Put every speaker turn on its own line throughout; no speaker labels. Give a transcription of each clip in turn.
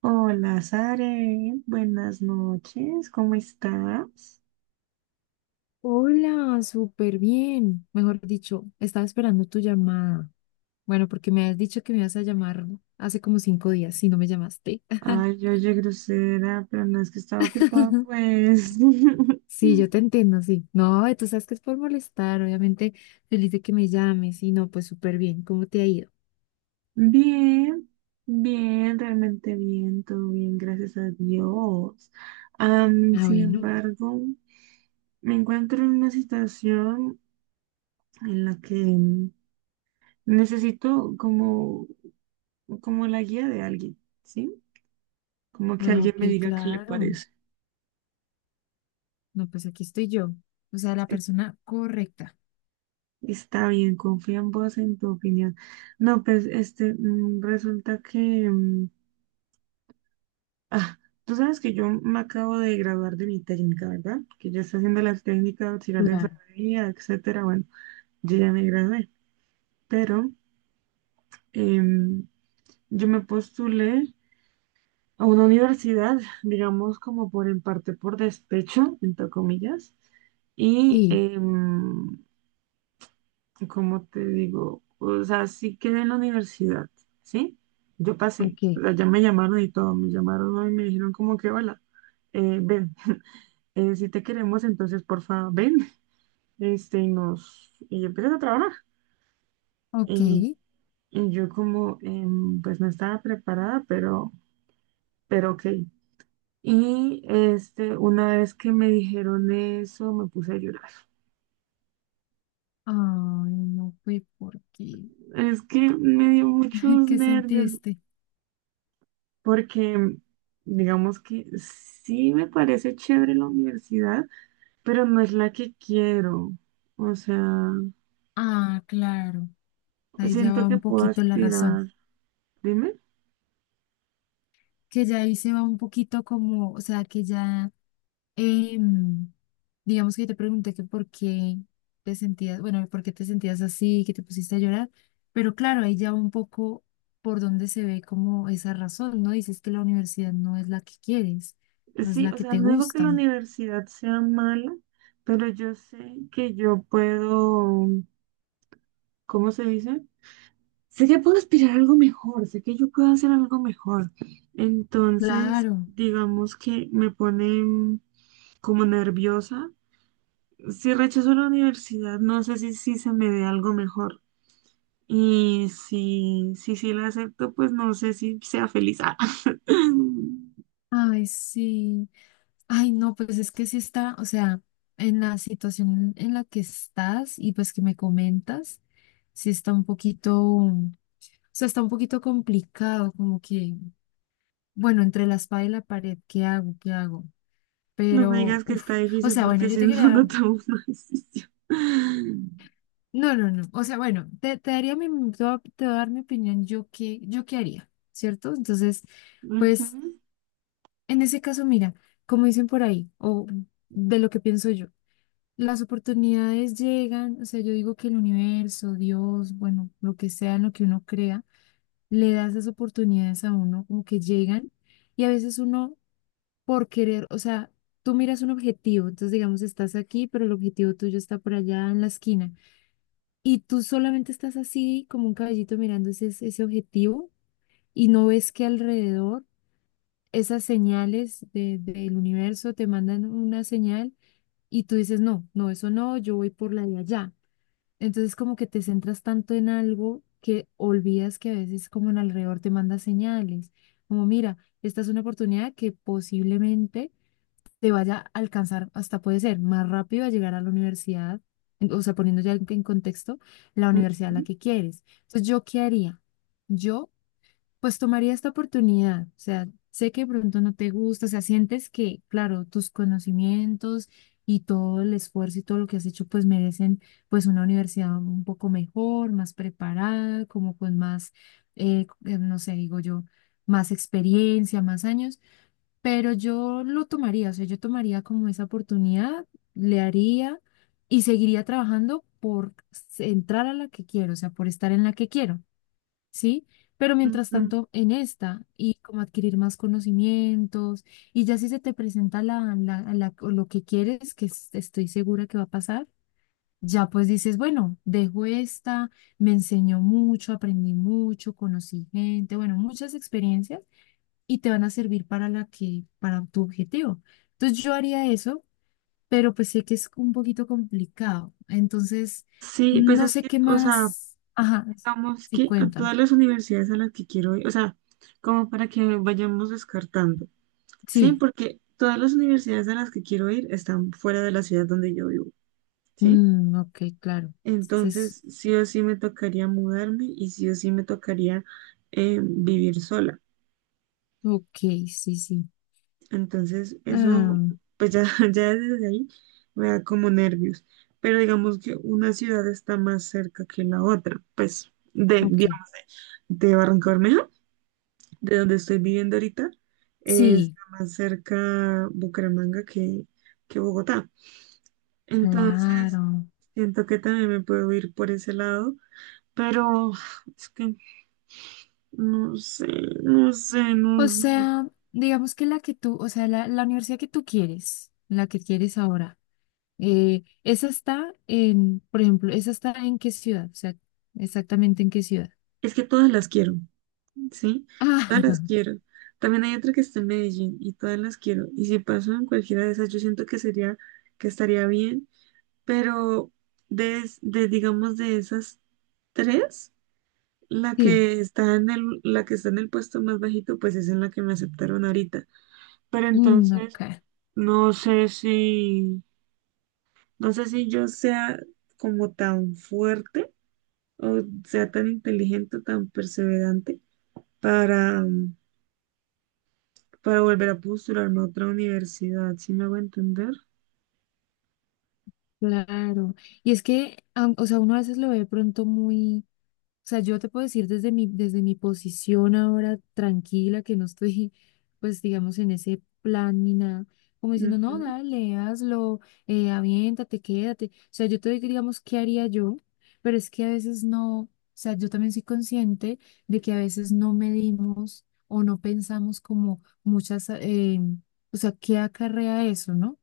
Hola, Sare. Buenas noches. ¿Cómo estás?
Hola, súper bien. Mejor dicho, estaba esperando tu llamada. Bueno, porque me has dicho que me ibas a llamar hace como 5 días, si no me llamaste.
Ay, yo oye, grosera, pero no es que estaba ocupada, pues.
Sí, yo te entiendo, sí. No, tú sabes que es por molestar, obviamente. Feliz de que me llames. Y no, pues súper bien. ¿Cómo te ha ido?
Bien, bien, realmente bien, todo bien, gracias a Dios.
Ah,
Sin
bueno.
embargo, me encuentro en una situación en la que necesito como, como la guía de alguien, ¿sí? Como que
Ah,
alguien
ok,
me diga qué le
claro.
parece.
No, pues aquí estoy yo. O sea, la persona correcta.
Está bien, confío en vos, en tu opinión. No, pues, resulta que, ah, tú sabes que yo me acabo de graduar de mi técnica, ¿verdad? Que ya está haciendo las técnicas de auxiliar de
Claro.
enfermería, etcétera. Bueno, yo ya me gradué, pero em, yo me postulé a una universidad, digamos, como por en parte por despecho, entre comillas, y
Sí,
como te digo, o sea, sí quedé en la universidad, ¿sí? Yo pasé, o
ok.
sea, ya me llamaron y todo, me llamaron, ¿no? Y me dijeron como que, hola, ven, si te queremos, entonces, porfa, ven, y empiezas a trabajar.
Ok.
Y,
Ay,
y yo como, pues no estaba preparada, pero ok. Y este, una vez que me dijeron eso, me puse a llorar.
no fue porque.
Es que me dio muchos
¿Qué
nervios,
sentiste?
porque digamos que sí me parece chévere la universidad, pero no es la que quiero. O sea,
Ah, claro. Ahí ya
siento
va
que
un
puedo
poquito la razón,
aspirar. Dime.
que ya ahí se va un poquito como, o sea, que ya, em, digamos que yo te pregunté que por qué te sentías, bueno, por qué te sentías así, que te pusiste a llorar, pero claro, ahí ya va un poco por donde se ve como esa razón, ¿no? Dices que la universidad no es la que quieres, no es
Sí,
la
o
que
sea,
te
no digo que la
gusta.
universidad sea mala, pero yo sé que yo puedo, ¿cómo se dice? Sé que puedo aspirar a algo mejor, sé que yo puedo hacer algo mejor. Entonces,
Claro.
digamos que me pone como nerviosa. Si rechazo la universidad, no sé si, si se me dé algo mejor. Y si, si, sí la acepto, pues no sé si sea feliz. Ah.
Ay, sí. Ay, no, pues es que sí está, o sea, en la situación en la que estás y pues que me comentas, sí está un poquito, o sea, está un poquito complicado, como que, bueno, entre la espada y la pared, ¿qué hago? ¿Qué hago?
No me
Pero,
digas que está
uff, o
difícil
sea, bueno,
porque
yo
si
te
no, no
quería,
tomo una decisión.
no, no, no, o sea, bueno, te daría mi, te voy a dar mi opinión, yo qué haría, ¿cierto? Entonces,
Ujú,
pues, en ese caso, mira, como dicen por ahí, o de lo que pienso yo. Las oportunidades llegan, o sea, yo digo que el universo, Dios, bueno, lo que sea, en lo que uno crea, le da esas oportunidades a uno, como que llegan, y a veces uno, por querer, o sea, tú miras un objetivo, entonces digamos, estás aquí, pero el objetivo tuyo está por allá en la esquina, y tú solamente estás así, como un caballito mirando ese objetivo, y no ves que alrededor esas señales de- del universo te mandan una señal, y tú dices, no, no, eso no, yo voy por la de allá. Entonces como que te centras tanto en algo que olvidas que a veces como en alrededor te manda señales, como mira, esta es una oportunidad que posiblemente te vaya a alcanzar, hasta puede ser más rápido a llegar a la universidad, en- o sea, poniendo ya en contexto la universidad a la
ujú,
que quieres. Entonces, ¿yo qué haría? Yo pues tomaría esta oportunidad, o sea, sé que de pronto no te gusta, o sea, sientes que, claro, tus conocimientos y todo el esfuerzo y todo lo que has hecho, pues merecen pues una universidad un poco mejor, más preparada, como con más, no sé, digo yo, más experiencia, más años, pero yo lo tomaría, o sea, yo tomaría como esa oportunidad, le haría y seguiría trabajando por s- entrar a la que quiero, o sea, por estar en la que quiero. ¿Sí? Pero mientras
ujú.
tanto, en esta, y como adquirir más conocimientos, y ya si se te presenta o lo que quieres, que es- estoy segura que va a pasar, ya pues dices, bueno, dejo esta, me enseñó mucho, aprendí mucho, conocí gente, bueno, muchas experiencias, y te van a servir para la que, para tu objetivo. Entonces yo haría eso, pero pues sé que es un poquito complicado. Entonces,
Sí, pues
no
es
sé
que,
qué
o sea,
más. Ajá,
digamos
sí,
que a
cuenta.
todas las universidades a las que quiero ir, o sea, como para que vayamos descartando, ¿sí? Porque todas las universidades a las que quiero ir están fuera de la ciudad donde yo vivo, ¿sí?
Mm, ok, claro. Es
Entonces, sí o sí me tocaría mudarme y sí o sí me tocaría vivir sola.
ok, sí, sí.
Entonces, eso,
Ah,
pues ya, ya desde ahí me da como nervios. Pero digamos que una ciudad está más cerca que la otra. Pues
ok,
de Barranca Bermeja, de donde estoy viviendo ahorita,
sí,
está más cerca Bucaramanga que Bogotá. Entonces,
claro.
siento que también me puedo ir por ese lado, pero... es que no sé, no sé, no
O
sé.
sea, digamos que la que tú, o sea, la universidad que tú quieres, la que quieres ahora, esa está en, por ejemplo, esa está en qué ciudad, o sea, exactamente en qué ciudad.
Es que todas las quiero, ¿sí? Todas las
Ah,
quiero. También hay otra que está en Medellín y todas las quiero. Y si paso en cualquiera de esas, yo siento que sería, que estaría bien. Pero de digamos, de esas tres, la
sí,
que está la que está en el puesto más bajito, pues es en la que me aceptaron ahorita. Pero
mm,
entonces,
ok,
no sé si, no sé si yo sea como tan fuerte o sea tan inteligente, tan perseverante para, para volver a postularme a otra universidad, ¿si me hago entender?
claro. Y es que, am- o sea, uno a veces lo ve de pronto muy. O sea, yo te puedo decir desde mi posición ahora tranquila, que no estoy, pues, digamos, en ese plan ni nada, como diciendo, no,
Ujú.
dale, hazlo, aviéntate, quédate. O sea, yo te digo, digamos, ¿qué haría yo? Pero es que a veces no, o sea, yo también soy consciente de que a veces no medimos o no pensamos como muchas, o sea, ¿qué acarrea eso, no?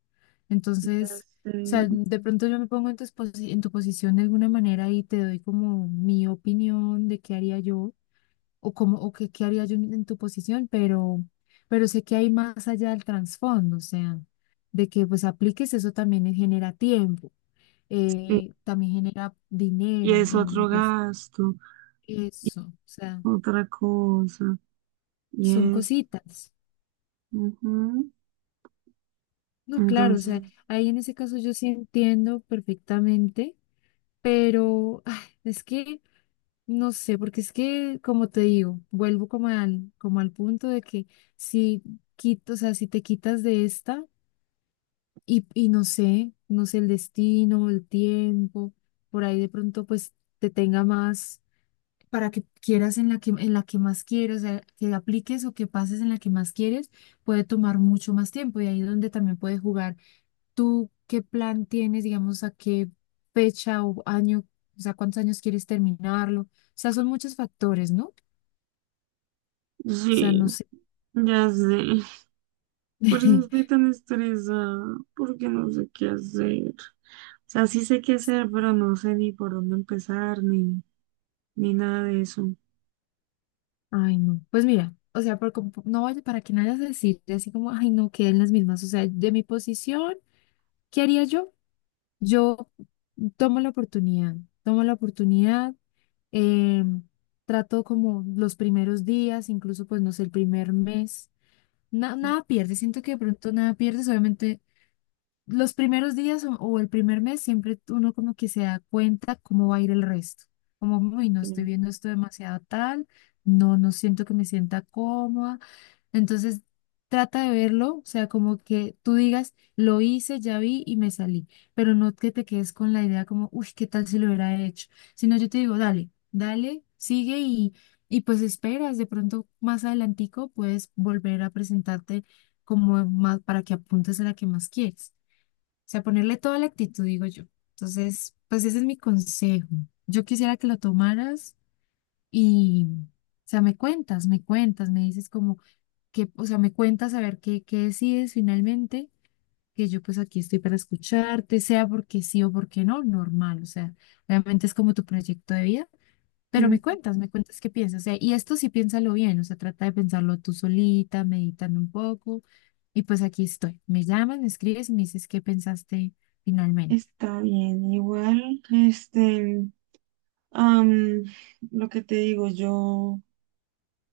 Ya
Entonces
sé.
sea, de pronto yo me pongo en tu, posi- en tu posición de alguna manera y te doy como mi opinión de qué haría yo o cómo o qué, qué haría yo en tu posición, pero sé que hay más allá del trasfondo, o sea, de que pues apliques eso también genera tiempo,
Y
también genera
y
dinero,
es
en,
otro
pues
gasto, y
eso, o sea,
otra cosa, y
son
es...
cositas.
ujú.
No, claro, o sea,
Entonces,
ahí en ese caso yo sí entiendo perfectamente, pero ay, es que... No sé, porque es que, como te digo, vuelvo como al punto de que si quito, o sea, si te quitas de esta y no sé, no sé, el destino, el tiempo, por ahí de pronto pues te tenga más para que quieras en la que más quieres, o sea, que apliques o que pases en la que más quieres, puede tomar mucho más tiempo y ahí es donde también puedes jugar. ¿Tú qué plan tienes, digamos, a qué fecha o año, o sea, cuántos años quieres terminarlo? O sea, son muchos factores, ¿no? Sea,
sí,
no sé.
ya sé. Por eso estoy tan estresada, porque no sé qué hacer. O sea, sí sé qué hacer, pero no sé ni por dónde empezar, ni, ni nada de eso.
Ay, no. Pues mira, o sea, por como- no vaya- para que no vayas a decir así como, ay, no, queden las mismas. O sea, de mi posición, ¿qué haría yo? Yo tomo la oportunidad, tomo la oportunidad, eh, trato como los primeros días, incluso pues no sé, el primer mes. Na- nada pierdes, siento que de pronto nada pierdes, obviamente los primeros días o el primer mes siempre uno como que se da cuenta cómo va a ir el resto. Como, uy, no estoy viendo esto demasiado tal, no, no siento que me sienta cómoda. Entonces, trata de verlo, o sea, como que tú digas, lo hice, ya vi y me salí, pero no que te quedes con la idea como, uy, ¿qué tal si lo hubiera hecho? Sino yo te digo, dale, dale, sigue y pues esperas, de pronto más adelantico puedes volver a presentarte como más para que apuntes a la que más quieres sea, ponerle toda la actitud, digo yo. Entonces, pues ese es mi consejo. Yo quisiera que lo tomaras y, o sea, me cuentas, me cuentas, me dices como que, o sea, me cuentas a ver qué, qué decides finalmente, que yo pues aquí estoy para escucharte, sea porque sí o porque no, normal, o sea, realmente es como tu proyecto de vida. Pero
Ok.
me cuentas qué piensas. O sea, y esto sí piénsalo bien, o sea, trata de pensarlo tú solita, meditando un poco. Y pues aquí estoy. Me llamas, me escribes y me dices qué pensaste finalmente.
Está bien, igual, am, lo que te digo, yo,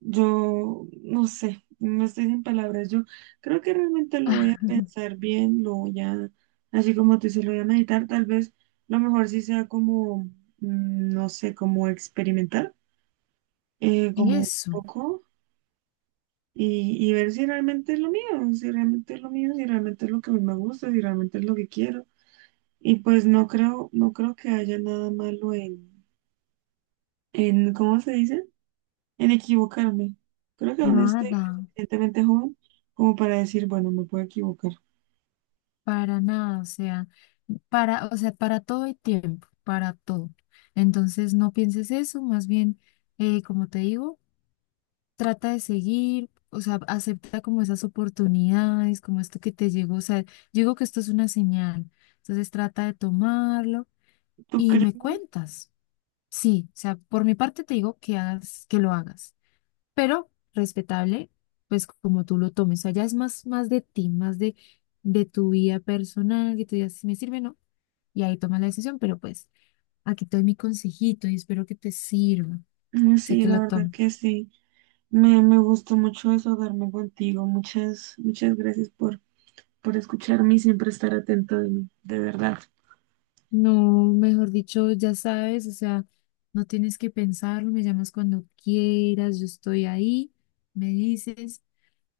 yo, no sé, no estoy sin palabras, yo creo que realmente lo voy a pensar bien, lo voy a, así como tú dices, lo voy a meditar, tal vez lo mejor sí sea como, no sé, como experimentar, como un
Eso,
poco, y ver si realmente es lo mío, si realmente es lo mío, si realmente es lo que a mí me gusta, si realmente es lo que quiero, y pues no creo, no creo que haya nada malo en, ¿cómo se dice? En equivocarme. Creo que aún estoy
nada,
lo suficientemente joven como para decir, bueno, me puedo equivocar.
para nada, o sea, para todo hay tiempo, para todo. Entonces no pienses eso, más bien, como te digo, trata de seguir, o sea, acepta como esas oportunidades, como esto que te llegó, o sea, yo digo que esto es una señal, entonces trata de tomarlo
¿Tú
y
crees?
me cuentas. Sí, o sea, por mi parte te digo que hagas, que lo hagas, pero respetable, pues como tú lo tomes, o sea, ya es más, más de ti, más de tu vida personal, que tú digas si me sirve o no, y ahí tomas la decisión, pero pues aquí te doy mi consejito y espero que te sirva,
Mm,
sé
sí,
que
la
lo
verdad
tomes.
que sí. Me gustó mucho desahogarme contigo. Muchas, muchas gracias por escucharme y siempre estar atento de mí. De verdad.
No, mejor dicho, ya sabes, o sea, no tienes que pensarlo, me llamas cuando quieras, yo estoy ahí, me dices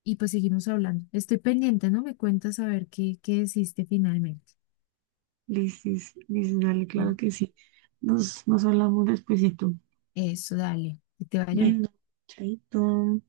y pues seguimos hablando. Estoy pendiente, ¿no? Me cuentas a ver qué, qué decidiste finalmente.
Lisis, Lisis, dale, claro
Mm.
que sí. Nos, nos hablamos despuesito.
Eso, dale, que te vaya bien.
Bueno, chaito.